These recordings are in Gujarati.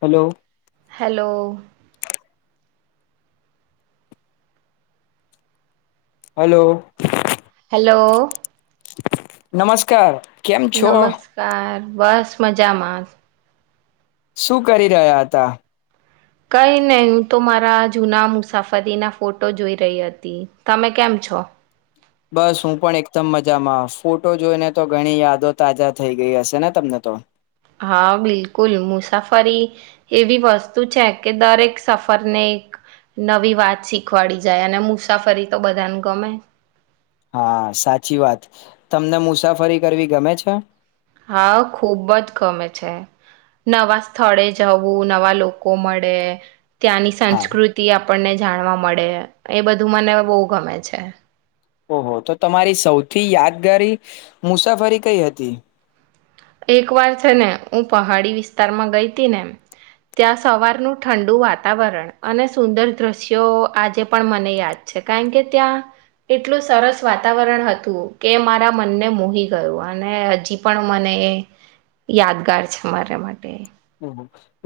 હલો હલો હલોલો હલો નમસ્કાર કેમ છો નમસ્કાર બસ મજામાં શું કરી રહ્યા હતા કઈ નહી હું તો મારા જુના મુસાફરીના ફોટો જોઈ રહી હતી તમે કેમ છો બસ હું પણ એકદમ મજામાં ફોટો જોઈને તો ઘણી યાદો તાજા થઈ ગઈ હશે ને તમને તો હા બિલકુલ મુસાફરી એવી વસ્તુ છે કે દરેક સફરને એક નવી વાત શીખવાડી જાય અને મુસાફરી તો બધાને ગમે હા સાચી વાત તમને મુસાફરી કરવી ગમે છે હા ખુબ જ ગમે છે નવા સ્થળે જવું નવા લોકો મળે ત્યાંની હા સંસ્કૃતિ આપ આપણને જાણવા મળે એ બધું મને બહુ ગમે છે ઓહો તો તમારી સૌથી યાદગારી મુસાફરી કઈ હતી એક વાર છે ને હું પહાડી વિસ્તારમાં ગઈ હતી ને ત્યાં સવારનું ઠંડુ વાતાવરણ અને સુંદર દ્રશ્યો આજે પણ મને યાદ છે કારણ કે ત્યાં એટલું સરસ વાતાવરણ હતું કે મારા મનને મોહી ગયું અને હજી પણ મને એ યાદગાર છે મારા માટે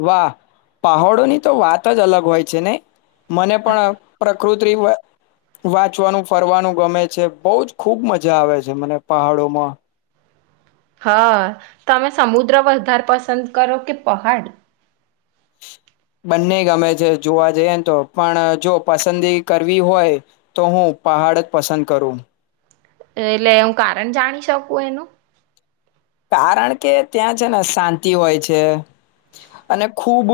વાહ પહોડોની તો વાત જ અલગ હોય છે ને મને પણ પ્રકૃતિ વાંચવાનું ફરવાનું ગમે છે બહ જ ખુબ મજા આવે છે મને પહાડોમાં હા તમે સમુદ્ર વધારે પસંદ કરો કે પહાડ બંને ગમે છે જોવા જઈએને તો પણ જો પસંદી કરવી હોય તો હું પહાડ જ પસંદ કરું એટલે હું કારણ જાણી શકું એનું કારણ કે ત્યાં છે ને શાંતિ હોય છે અને ખૂબ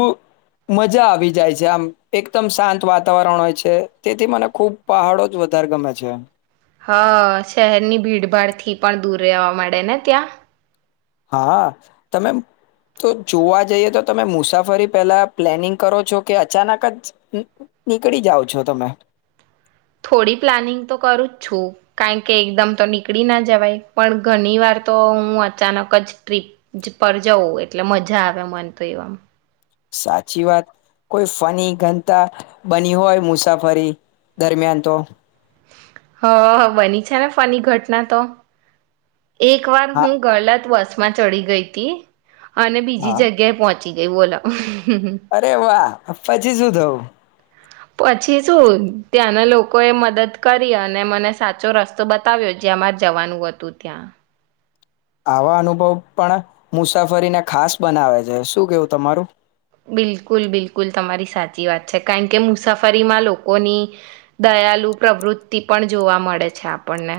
મજા આવી જાય છે આમ એકદમ શાંત વાતાવરણ હોય છે તેથી મને ખૂબ પહાડો જ વધારે ગમે છે હ શહેરની ભીડભાડ થી પણ દૂર રહેવા મળડે ને ત્યાં હા તમે તો જોવા જઈએ તો તમે મુસાફરી પહેલાં પ્લેનિંગ કરો છો કે અચાનક જ નીકળી જાઓ છો તમે થોડી પ્લાનિંગ તો કરું જ છું કારણ કે એકદમ તો નીકળી ના જવાય પણ ઘણી વાર તો હું અચાનક જ ટ્રીપ પર જઉં એટલે મજા આવે મન તો એવામ સાચી વાત કોઈ ફની ઘનતા બની હોય મુસાફરી દરમિયાન તો હ હ બની છે ને ફની ઘટના તો એક વાર હા હું ગલત વસ માં ચડી ગઈ તી. અને બીજી હા. જગ્યાએ પહોચ ચી જઈ બોલો અરે વાહ અ્ાજી શું થવું પછી શું ત્યાંના લોકોએ મદદ કરી અને મને સાચો રસ્તો બતાવ્યો જ્યાંમાં જવાનું હતું ત્યાં આવા અનુભવ પણ મુસાફરીને ખાસ બનાવે છે શું કેવું તમારું બિલકુલ બિલકુલ તમારી સાચી વાત છે કારણ કે મુસાફરીમાં લોકોની દયાલુ પ્રવૃત્તિ પણ જોવા મળે છે આપણને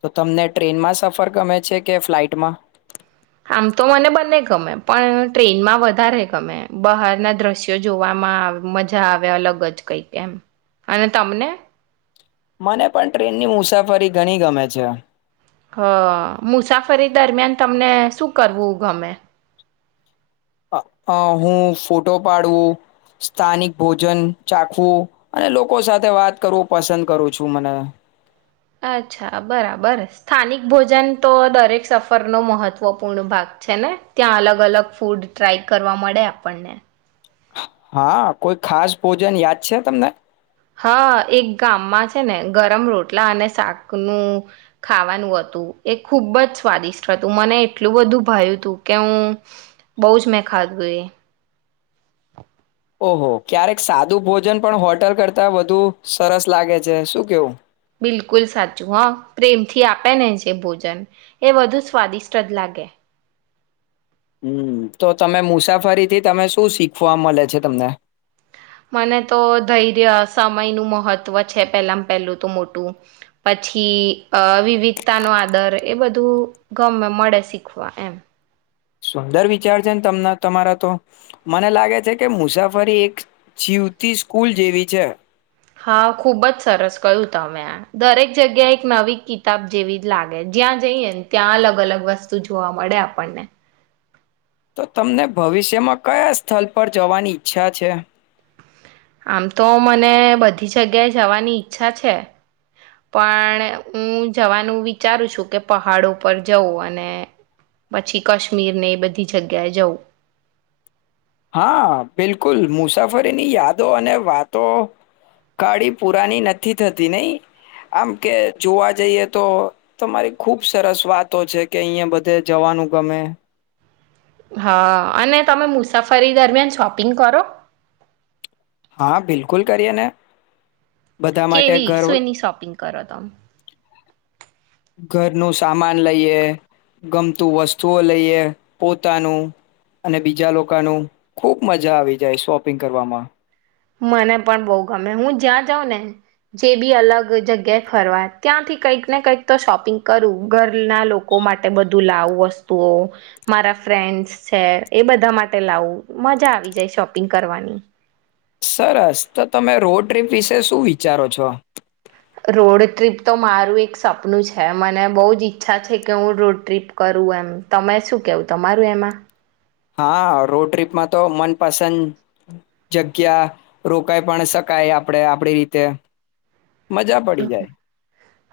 તો તમને ટ્રેનમાં સફર ગમે છે કે ફ્લાઇટમાં આમ તો મને બને ગમે પણ ટ્રેનમાં વધારે ગમે બહાર ના દ્રશ્યો જોવામાં મજા આવે અલગ જ કઈ કે એમ અને તમને મને પણ ટ્રેનની મુસાફરી ઘણી ગમે છે હ મુસાફરી દરમિયાન તમને શું કરવું ગમે હું ફોટો પાડવું સ્થાનિક ભોજન ચાખવું અને લોકો સાથે વાત કરવું પસંદ કરું છું મને અચ્છા બરાબર સ્થાનિક ભોજન તો દરેક સફરનોો મહત્વપૂર્ણ ભાગ છે ને ત્યાં અલગ અલગ ફૂડ ટ્રાય કરવા મળે આપણને હા કોઈ ખાસ ભોજન યાદ છે તમને હા એક ગામમાં છે ને ગરમ રોટલા અને શાકનુંું ખાવાનું હતું એ ખુબ જ સ્વાદિષ્ટ હતું મને એટલું બધું ભાવ્યું હતું કે હું બહ જ મેં ખાધું એ ઓહો ક્યારેક સાદું ભોજન પણ હોટલ કરતા વધુ સરસ લાગે છે શું કેવું બિલકુલ સાચું હ પ્રેમથી આપે ને જે ભોજન એ વધુ સ્વાદિષ્ટ જ લાગે હમ તો તમે મુસાફરીથી તમે શું શીખવા મળે છે તમને મને તો ધૈર્ય સમયનુંું મહત્વ છે પેલામાં પેલું તો મોટું પછી વિવિધતા નો આદર એ બધું ગમે મળે શીખવા એમ સુંદર વિચાર છે ને તને તમારા તો મને લાગે છે કે મુસાફરી એક જીવતી સ્કૂલ જેવી છે હા ખુબ જ સરસ કયું તમે દરેક જગ્યા એક નવી કિતાબ જેવી જ લાગે જ્યાં જઈએને ત્યાં અલગ અલગ વસ્તુ જોવા મળે આપણને તો તમને ભવિષ્યમાં કયા સ્થળ પર જવાની ઈચ્છા છે આમ તો મને બધી જગ્યાએ જવાની ઈચ્છા છે પણ હું જવાનું વિચારું છું કે પહાડો પર જઉં અને પછી કશ્મીરને એ બધી જગ્યાએ જઉં હા બિલકુલ મુસાફરીની યાદો અને વાતો કાળી પુરાની નથી થતી નહી આમ કે જોવા જઈએ તો તમારી ખુબ સરસ વાતો છે કે અહીંયા બધે જવાનું ગમે હા અને તમે મુસાફરી દરમિયાન શોપિંગ કરો હા બિલકુલ કરીએ ને બધા માટે કેવી ઘર સુઈની શોપિંગ કરો તમે ઘરનું સામાન લઈએ ગમતું વસ્તુઓ લઈએ પોતાનું અને બીજા લોકોનું ખુબ મજા આવી જાય શોપિંગ કરવામાં મને પણ બહ ગમે હું જ્યાં જાઉં ને જે બી અલગ જગ્યાએ ફરવા ત્યાંથી કંઈક ને કંઈક તો શોપિંગ કરું ઘરના લોકો માટે બધું લાવું વસ્તુઓ મારા ફ્રેન્ડસ છે એ બધા માટે લાવું મજા આવી જાય શોપિંગ કરવાની સરસ તો તમે રોડ ટ્રીપ વિશે શું વિચારો છો રોડ ટ્રીપ તો મારું એક સપનું છે મને બહુ જ ઈચ્છા છે કે હું રોડ ટ્રીપ કરું એમ તમે શું કેવું તમારું એમાં હા રોડ ટ્રીપમાં તો મનપસંદ જગ્યા રોકાઈ પણ શકાય આપડે આપડી રીતે મજા પડી જાય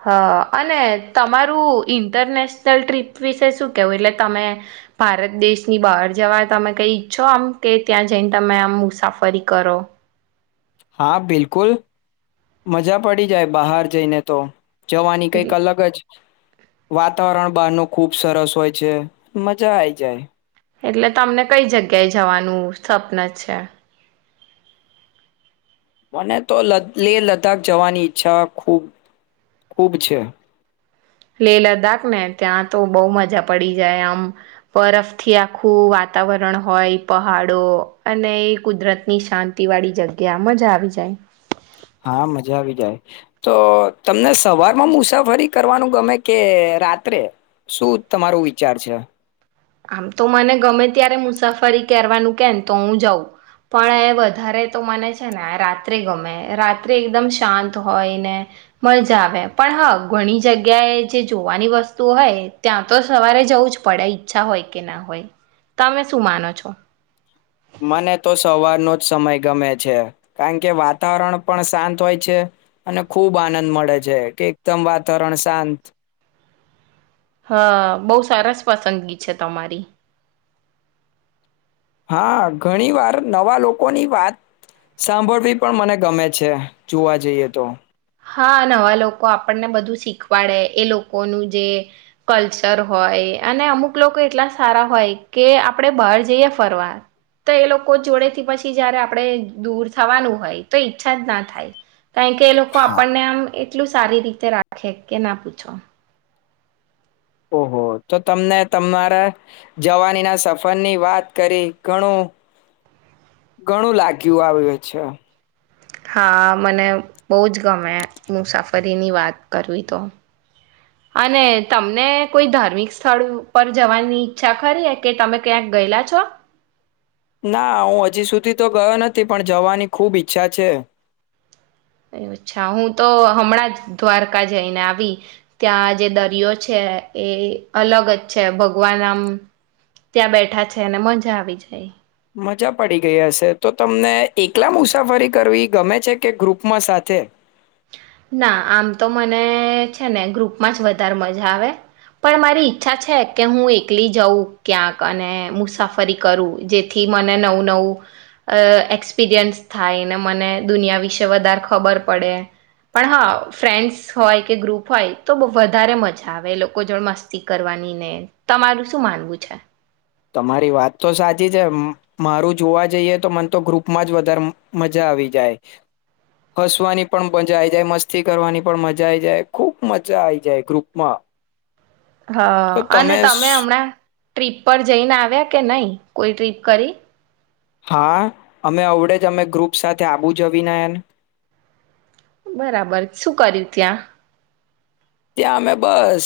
હા અને તમારું ઇન્ટરનેશનલ ટ્રીપ વિશે શું કેવું એટલે તમે ભારત દેશની બહાર જવા તમે કઈ ઈચ્છો આમ કે ત્યાં જઈને તમે આમ મુસાફરી કરો હા બિલકુલ મજા પડી જાય બહાર જઈને તો જવાની કઈક એટલે અલગ જ વાતાવરણ બહારનું ખુબ સરસ હોય છે મજા આઈ જાય એટલે તમને કઈ જગ્યાએ જવાનું સ્વપન છે મને તો લે લદ્દાખ જવાની ઈચ્છા ખૂબ ખૂબ છે લેહ લદ્દાખ ને ત્યાં તો બહુ મજા પડી જાય આમ બરફથી આખું વાતાવરણ હોય પહાડો અને કુદરત ની શાંતિ વાળી જગ્યા મજા આવી જાય હા મજા આવી જાય તો તમને સવારમાં મુસાફરી કરવાનું ગમે કે રાત્રે શું તમારોું વિચાર છે આમ તો મને ગમે ત્યારે મુસાફરી કરવાનું કેને તો હું જઉં પણ એ વધારે તો મને છે ને રાત્રે ગમે રાત્રે એકદમ શાંત હોય ને મજા આવે પણ હા ઘણી જગ્યાએ જે જોવાની વસ્તુ હોય ત્યાં તો સવારે જવું જ પડે અચ્છા હોય કે ના હોય તમે શું માનો છો મને તો સવારનો જ સમય ગમે છે કારણ કે વાતાવરણ પણ શાંત હોય છે અને ખૂબ આનંદ મળે છે કે એકદમ વાતાવરણ શાંત હા બહુ સરસ પસંદગી છે તમારી હા ઘણી વાર નવા લોકોની વાત સાંભળવી પણ મને ગમે છે જોવા જઈએ તો હા નવા લોકો આપણને બધું શીખવાડે એ લોકોનું જે કલ્ચર હોય અને અમુક લોકો એટલા સારા હોય કે આપણે બહાર જઈએ ફરવા તો એ લોકો જોડેથી પછી જયારે આપણે દૂર થવાનું હોય તો ઈચ્છા જ ના થાય કારણ કે એ લોકો તો હા આપણને આમ કેટલું સારી રીતે રાખે કે ના પૂછો ઓહ તો તમને તમારા જવાની ના સફર ની વાત કરી ઘણું ઘણું લાગ્યું આવ્યું છે હા મને બહુ જ ગમે મુસાફરીની વાત કરવી તો અને તમને કોઈ ધાર્મિક સ્થળ પર જવાની ઈચ્છા ખરી કે તમે ક્યાંક ગયેલા છો ના હું હજી સુધી તો ગયો નથી પણ જવાની ખુબ ઈચ્છા છે અચ્છા હું તો હમણાં જ દ્વારકા જઈને આવી ત્યાં જે દરિયો છે એ અલગ જ છે ભગવાન આમ ત્યાં બેઠા છે અને મજા આવી જાય મજા પડી ગય હશે તો તમને એકલા મુસાફરી કરવી ગમે છે કે ગ્રુપમાં સાથે ના આમ તો મને છે ને ગ્રુપમાં જ વધારે મજા આવે પણ મારી ઈચ્છા છે કે હું એકલી જઉં ક્યાંક અને મુસાફરી કરું જેથી મને નવું નવું એક્સપિરિયન્સ થાય ને મને દુનિયા વિશે વધારે ખબર પડે પણ હા ફ્રેન્ડસ હોય કે ગ્રુપ હોય તો વધારે મજા આવે લોકો જોડ મસ્તી કરવાની ને તમારું શું માનવું છે તમારી વાત તો સાચી છે મારું જોવા જઈએ તો મને તો ગ્રુપમાં જ વધારે મજા આવી જાય હસવાની પણ મજા આવી જાય મસ્તી કરવાની પણ મજા આવી જાય ખુબ મજા આવી જાય ગ્રુપમાં હા તો અને તમે સ- હમણાં ટ્રીપ પર જઈને આવ્યા કે નઈ કોઈ ટ્રીપ કરી હા અમે અવડે જ અમે ગ્રુપ સાથે [unintelligible] બરાબર શું કર્યું ત્યાં ત્યાં અમે બસ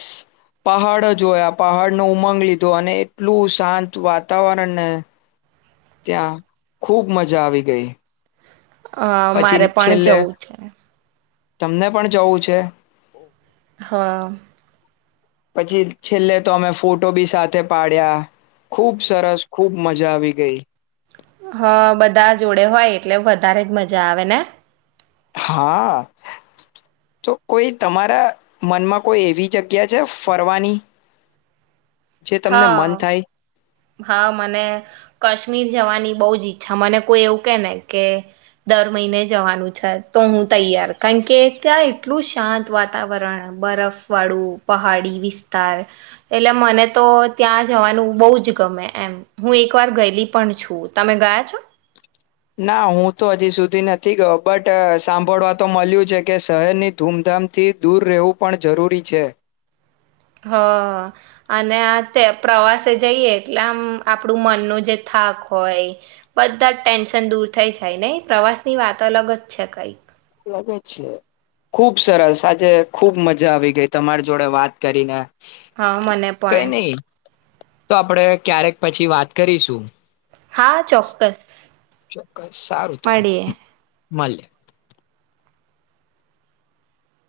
પહાડ જોયા પહાડ નુ ઉમંગ લીધો અને એટલું શાંત વાતાવરણને ત્યાં ખુબ મજા આવી ગઈ અ પછી મારે પણ છેલ્લે જવું છે તમને પણ જવું છે હા પછી છેલ્લે તો અમે ફોટો ભી સાથે પાડ્યા ખૂબ સરસ ખૂબ મજા આવી ગઈ હા બધા જોડે હોય એટલે વધારે જ મજા આવે ને હા તો કોઈ તમારા મનમાં કોઈ એવી જગ્યા છે ફરવાની જે તમને મન હા થાય હા મને કાશ્મીર જવાની બો જ ઈચ્છા મને કોઈ એવું કે ને કે દર મહિને જવાનું છે તો હું તૈયાર કારણ કે ત્યાં એટલું શાંત વાતાવરણ બરફ વાળું પહાડી વિસ્તાર એટલે મને તો ત્યાં જવાનું બો જ ગમે એમ હું એક વાર ગયેલી પણ છું તમે ગયા છો ના હું તો હજી સુધી નથી ગયો બટ સાંભળવા તો મલ્યું છે કે શહેરની ધૂમધામથી દૂર રહેવું પણ જરૂરી છે હ અને આ તે પ્રવાસે જઈએ એટલે આમ આપણું મનનું જે થાક હોય બધા જ ટેન્શન દૂર થઈ જાય નઈ પ્રવાસ ની વાત અલગ જ છે કઈક ખુબ સરસ આજે ખુબ મજા આવી ગઈ તમારી જોડે વાત કરીને હા મને પણ કઈ નઈ તો આપણેે ક્યારેક પછી વાત કરીશું હા ચોક્કસ ચોક્કસ સારું તો મળીએ [unintelligible]